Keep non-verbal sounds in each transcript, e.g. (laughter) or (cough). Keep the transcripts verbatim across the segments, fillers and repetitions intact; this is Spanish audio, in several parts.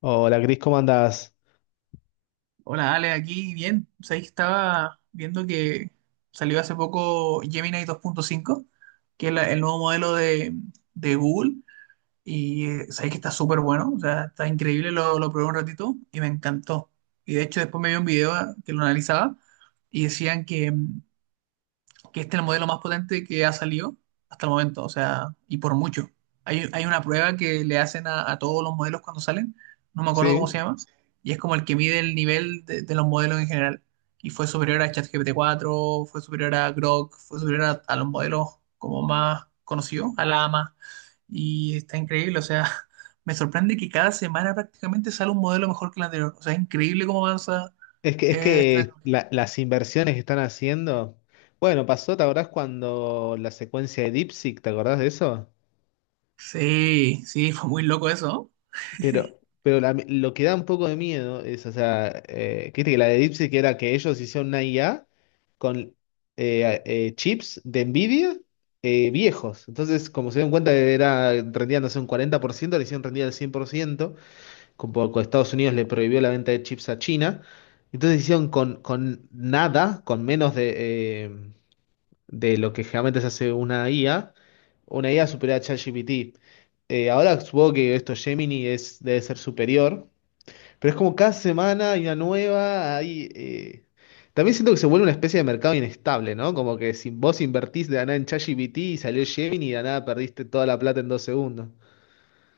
Hola, Cris, ¿cómo andás? Hola, Ale, aquí bien. Sabéis que estaba viendo que salió hace poco Gemini dos punto cinco, que es la- el nuevo modelo de, de Google, y eh, sabéis que está súper bueno, o sea, está increíble, lo, lo probé un ratito y me encantó. Y de hecho después me vi un video ah, que lo analizaba y decían que, mm, que este es el modelo más potente que ha salido hasta el momento, o sea, y por mucho. Hay, hay una prueba que le hacen a, a todos los modelos cuando salen, no me acuerdo cómo se Sí. llama, y es como el que mide el nivel de, de los modelos en general. Y fue superior a ChatGPT cuatro, fue superior a Grok, fue superior a, a los modelos como más conocidos, a Llama, y está increíble, o sea, (laughs) me sorprende que cada semana prácticamente sale un modelo mejor que el anterior, o sea, es increíble cómo avanza Es que, es eh, esta que tecnología. la- las inversiones que están haciendo. Bueno, pasó, ¿te acordás cuando la secuencia de DeepSeek, ¿te acordás de eso? Sí, sí, (laughs) fue muy loco eso, ¿no? Pero, pero la- lo que da un poco de miedo es, o sea, eh, que viste que la de DeepSeek era que ellos hicieron una I A con eh, eh, chips de Nvidia eh, viejos. Entonces, como se dieron cuenta que era rendían, no sé, un cuarenta por ciento le hicieron rendir al cien por ciento como con Estados Unidos le prohibió la venta de chips a China. Entonces hicieron con, con nada, con menos de, eh, de lo que generalmente se hace una I A, una I A superior a ChatGPT. Eh, ahora supongo que esto Gemini es, debe ser superior, pero es como cada semana hay una nueva, hay, eh, también siento que se vuelve una especie de mercado inestable, ¿no? Como que si vos invertís de la nada en ChatGPT y salió Gemini y de la nada perdiste toda la plata en dos segundos.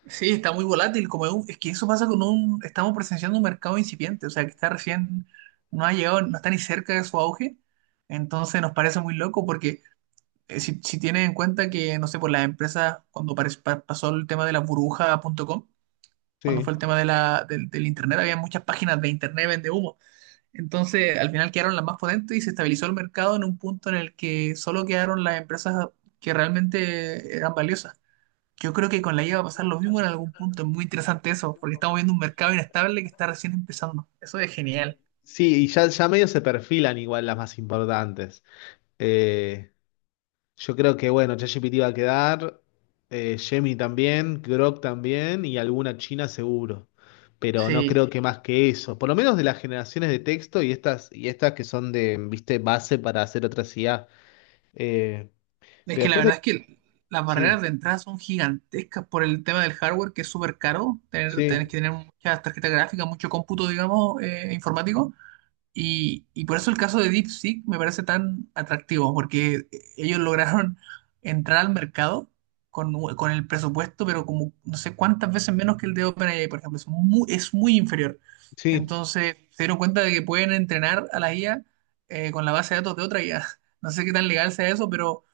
Sí, está muy volátil, como es, un- es que eso pasa con un, estamos presenciando un mercado incipiente, o sea, que está recién, no ha llegado, no está ni cerca de su auge, entonces nos parece muy loco porque eh, si, si tienes en cuenta que, no sé, por las empresas, cuando pare- pa- pasó el tema de la burbuja punto com cuando Sí. fue el tema de la, del, del Internet, había muchas páginas de Internet vende humo, entonces al final quedaron las más potentes y se estabilizó el mercado en un punto en el que solo quedaron las empresas que realmente eran valiosas. Yo creo que con la I A va a pasar lo mismo en algún punto. Es muy interesante eso, porque estamos viendo un mercado inestable que está recién empezando. Eso es genial. Sí, y ya, ya medio se perfilan igual las más importantes. Eh, yo creo que, bueno, ChatGPT va a quedar, eh, Gemini también, Grok también y alguna china seguro. Pero no Sí, creo que más que eso. Por lo menos de las generaciones de texto y estas, y estas que son de, viste, base para hacer otras I A. Eh, es pero que la después hay- verdad es que las Sí, barreras de entrada son gigantescas por el tema del hardware, que es súper caro. Tener, tenés sí, que tener muchas tarjetas gráficas, mucho cómputo, digamos, eh, informático. Y, y por eso el caso de DeepSeek me parece tan atractivo, porque ellos lograron entrar al mercado con, con el presupuesto, pero como no sé cuántas veces menos que el de OpenAI, por ejemplo, es muy, es muy inferior. sí. Entonces se dieron cuenta de que pueden entrenar a la I A eh, con la base de datos de otra I A. (laughs) No sé qué tan legal sea eso, pero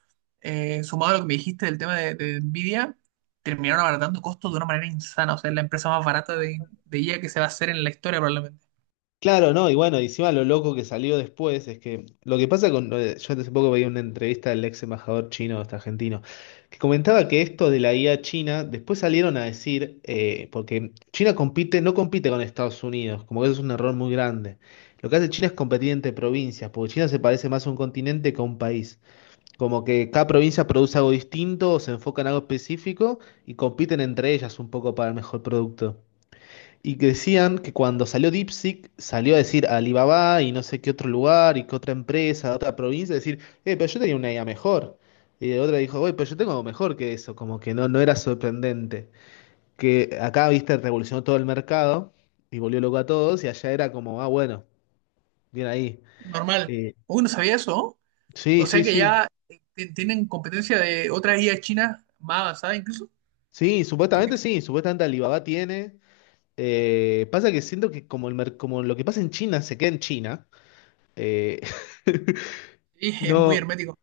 eh, sumado a lo que me dijiste del tema de, de Nvidia, terminaron abaratando costos de una manera insana. O sea, es la empresa más barata de, de I A que se va a hacer en la historia probablemente. Claro, no, y bueno, y encima lo loco que salió después es que lo que pasa con. eh, Yo hace poco veía una entrevista del ex embajador chino, este argentino, que comentaba que esto de la I A china, después salieron a decir, eh, porque China compite, no compite con Estados Unidos, como que eso es un error muy grande. Lo que hace China es competir entre provincias, porque China se parece más a un continente que a un país. Como que cada provincia produce algo distinto, o se enfoca en algo específico y compiten entre ellas un poco para el mejor producto. Y que decían que cuando salió DeepSeek, salió a decir a Alibaba y no sé qué otro lugar y qué otra empresa, otra provincia, decir, eh, pero yo tenía una idea mejor. Y otra dijo, güey, pero yo tengo algo mejor que eso, como que no, no era sorprendente. Que acá, viste, revolucionó todo el mercado y volvió loco a todos y allá era como, ah, bueno, bien ahí. Normal. Eh, Uy, no sabía eso, ¿no? sí, O sea sí, que sí. ya eh, ti- tienen competencia de otras I A chinas más avanzadas incluso. Sí, supuestamente Que- sí, supuestamente Alibaba tiene. Eh, pasa que siento que como, el mer- como lo que pasa en China se queda en China. eh, (laughs) Sí, (laughs) es muy no, hermético.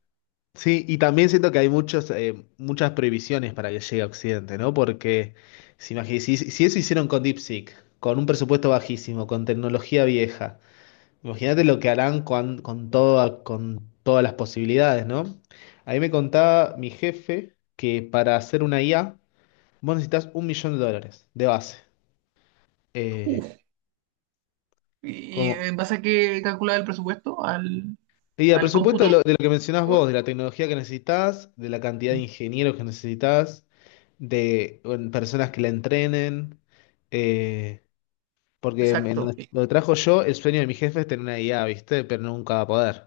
sí, y también siento que hay muchos, eh, muchas prohibiciones para que llegue a Occidente, ¿no? Porque si, imagi- si, si eso hicieron con DeepSeek, con un presupuesto bajísimo, con tecnología vieja, imagínate lo que harán con, con, toda- con todas las posibilidades, ¿no? Ahí me contaba mi jefe que para hacer una I A, vos necesitas un millón de dólares de base. Eh, Uf. ¿Y y como en base a qué calcula el presupuesto? Al, Y el al presupuesto cómputo. de lo, de lo que mencionás vos, de la tecnología que necesitas, de la cantidad de ingenieros que necesitas, de bueno, personas que la entrenen, eh, porque en Exacto. donde, donde trabajo yo, el sueño de mi jefe es tener una I A, ¿viste? Pero nunca va a poder.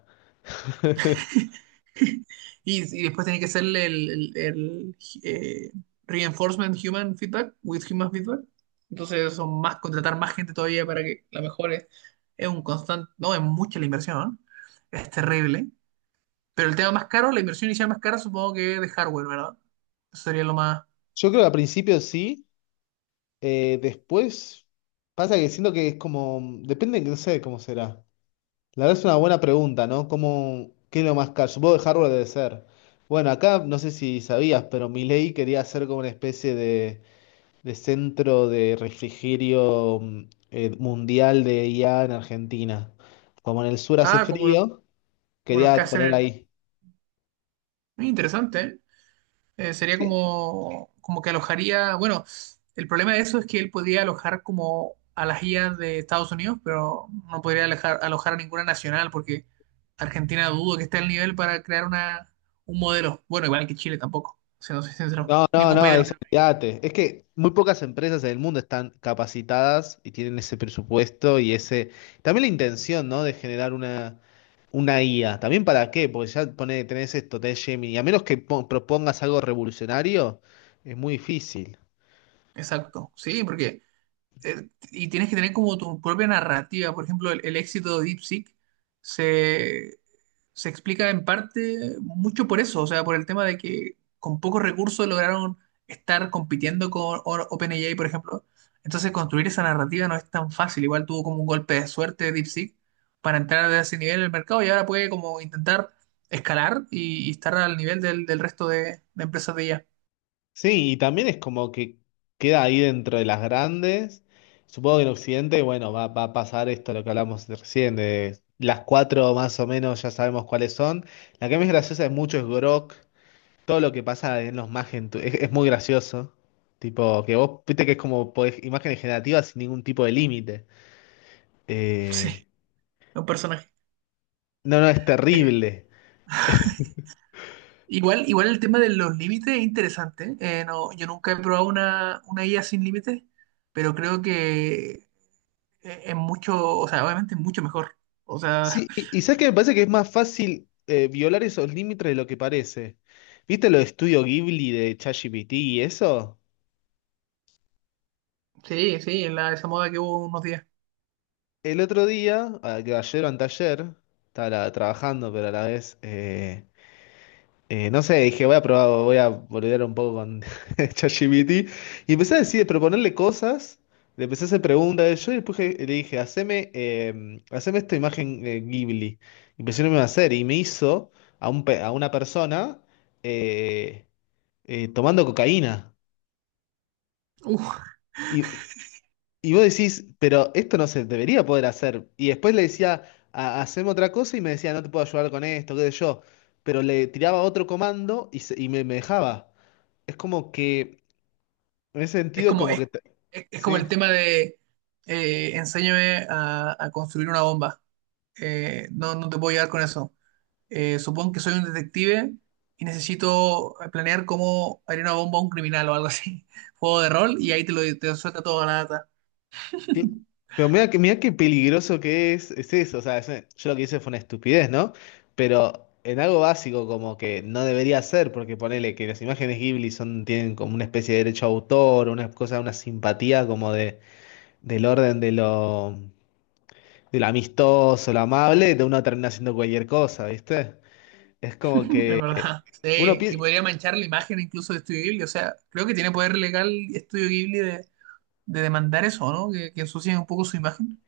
(laughs) Y, y después tiene que hacerle el, el- el, eh, reinforcement human feedback with human feedback. Entonces son más, contratar más gente todavía para que la mejore. Es un constante, no, es mucha la inversión, ¿eh? Es terrible. Pero el tema más caro, la inversión inicial más cara, supongo que es de hardware, ¿verdad? Eso sería lo más. Yo creo que al principio sí, eh, después pasa que siento que es como, depende, no sé cómo será. La verdad es una buena pregunta, ¿no? ¿Cómo, qué es lo más caro? Supongo que hardware debe ser. Bueno, acá no sé si sabías, pero mi ley quería hacer como una especie de de centro de refrigerio mm, eh, mundial de I A en Argentina. Como en el sur hace Ah, como, lo- frío, como los que quería hacen poner en- ahí. Muy interesante, ¿eh? Eh, sería Sí. como, como que alojaría. Bueno, el problema de eso es que él podría alojar como a las I As de Estados Unidos, pero no podría alojar, alojar a ninguna nacional, porque Argentina dudo que esté al nivel para crear una, un modelo. Bueno, igual que Chile tampoco, siendo sincero. No, no, Ningún no, país es, del. olvídate. Es que muy pocas empresas en el mundo están capacitadas y tienen ese presupuesto y ese. También la intención, ¿no? De generar una, una I A. ¿También para qué? Porque ya pone, tenés esto, tenés Gemini. Y a menos que po- propongas algo revolucionario, es muy difícil. Exacto. Sí, porque eh, y tienes que tener como tu propia narrativa. Por ejemplo, el, el éxito de DeepSeek se, se explica en parte mucho por eso, o sea, por el tema de que con pocos recursos lograron estar compitiendo con O- OpenAI, por ejemplo. Entonces, construir esa narrativa no es tan fácil. Igual tuvo como un golpe de suerte de DeepSeek para entrar a ese nivel en el mercado y ahora puede como intentar escalar y, y estar al nivel del, del resto de, de empresas de I A. Sí, y también es como que queda ahí dentro de las grandes. Supongo que en Occidente, bueno, va, va a pasar esto, lo que hablamos recién, de las cuatro más o menos ya sabemos cuáles son. La que más graciosa es mucho es Grok, todo lo que pasa en los Magen tu- es, es muy gracioso. Tipo, que vos viste que es como podés- imágenes generativas sin ningún tipo de límite. Sí, Eh, un personaje. no, no, es terrible. Igual, igual el tema de los límites es interesante. Eh, no, yo nunca he probado una, una I A sin límites, pero creo que es es mucho, o sea, obviamente es mucho mejor. O sea, Sí, y, y sabes que me parece que es más fácil eh, violar esos límites de lo que parece. ¿Viste lo de Estudio Ghibli de ChatGPT y eso? (laughs) sí, sí, en la, esa moda que hubo unos días. El otro día, a- que ayer o anteayer, estaba la- trabajando, pero a la vez, eh, eh, no sé, dije, voy a probar, voy a boludear un poco con (laughs) ChatGPT. Y empecé a decir, proponerle cosas, le empecé a hacer preguntas yo y después le dije, haceme, eh, haceme esta imagen eh, Ghibli. Y empecé a hacer y me hizo a, un, pe- a una persona. eh, eh, tomando cocaína. Uf, Y, y vos decís, pero esto no se debería poder hacer. Y después le decía, "Ha- haceme otra cosa y me decía, no te puedo ayudar con esto, qué sé yo. Pero le tiraba otro comando y, se- y me, me dejaba. Es como que, en ese es sentido, como, como es, que... te- es- es como Sí. el tema de eh, enséñame a, a construir una bomba. Eh, no, no te puedo ayudar con eso. eh, supongo que soy un detective y necesito eh, planear cómo haría una bomba a un criminal o algo así. (laughs) Juego de rol y ahí te lo te suelta toda la data. Sí, pero mira que, mira qué peligroso que es, es eso. O sea, es- yo lo que hice fue una estupidez, ¿no? Pero en algo básico como que no debería ser, porque ponele que las imágenes Ghibli son, tienen como una especie de derecho a autor, una cosa, una simpatía como de, del orden de lo, de lo amistoso, lo amable, de uno termina haciendo cualquier cosa, ¿viste? Es como Es que verdad. (laughs) uno Sí. Y piensa. podría manchar la imagen incluso de Estudio Ghibli. O sea, creo que tiene poder legal Estudio Ghibli de, de demandar eso, ¿no? Que, que ensucien un poco su imagen.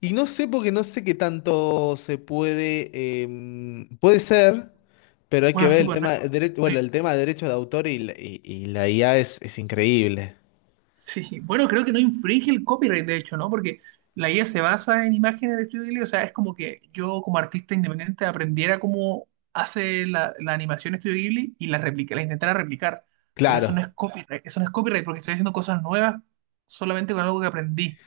Y no sé porque no sé qué tanto se puede, eh, puede ser, pero hay que Bueno, ver sí, el pues no, tema de derecho, no bueno, el tema de derechos de autor y la, y- y la I A es, es increíble. sí, bueno, creo que no infringe el copyright, de hecho, ¿no? Porque la I A se basa en imágenes de Studio Ghibli, o sea, es como que yo como artista independiente aprendiera cómo hace la, la animación Studio Ghibli y la, replica, la intentara replicar. Pero eso no es Claro. Claro. copyright, eso no es copyright porque estoy haciendo cosas nuevas solamente con algo que aprendí.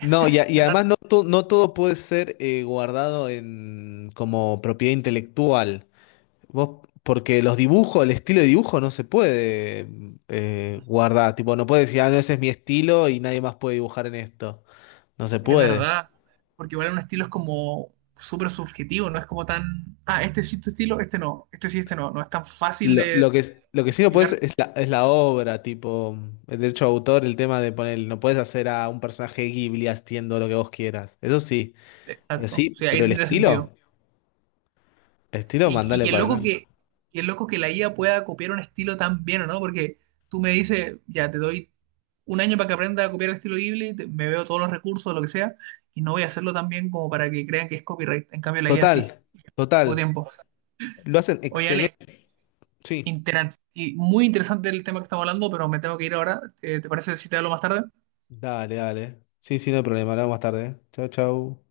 No, y, a- y Es raro, además no, to- no todo puede ser eh, guardado en, como propiedad intelectual. Vos, porque los dibujos, el estilo de dibujo no se puede em, eh, guardar. Tipo, no puedes decir, ah, no, ese es mi estilo y nadie más puede dibujar en esto. No se es puede. verdad, porque igual un estilo es como súper subjetivo, no es como tan, ah, este sí, este estilo, este no, este sí, este no, no es tan fácil Lo, lo de que, lo que sí no puedes explicar. es la, es la obra, tipo, el derecho de autor, el tema de poner, no puedes hacer a un personaje Ghibli haciendo lo que vos quieras. Eso sí, pero Exacto, sí, sí, ahí pero el tendría estilo, sentido. el estilo, Y, y mandale qué para loco adelante. que, qué loco que la I A pueda copiar un estilo tan bien, ¿o no? Porque tú me dices, ya te doy un año para que aprenda a copiar el estilo Ghibli, te- me veo todos los recursos, lo que sea, y no voy a hacerlo tan bien como para que crean que es copyright. En cambio, la I A sí, Total, poco total. tiempo. Lo hacen Oye, Ale, excelente. Sí, interan- y muy interesante el tema que estamos hablando, pero me tengo que ir ahora. Eh, ¿Te parece si te hablo más tarde? dale, dale. Sí, sí, no hay problema. Hablamos más tarde. ¿Eh? Chau, chau.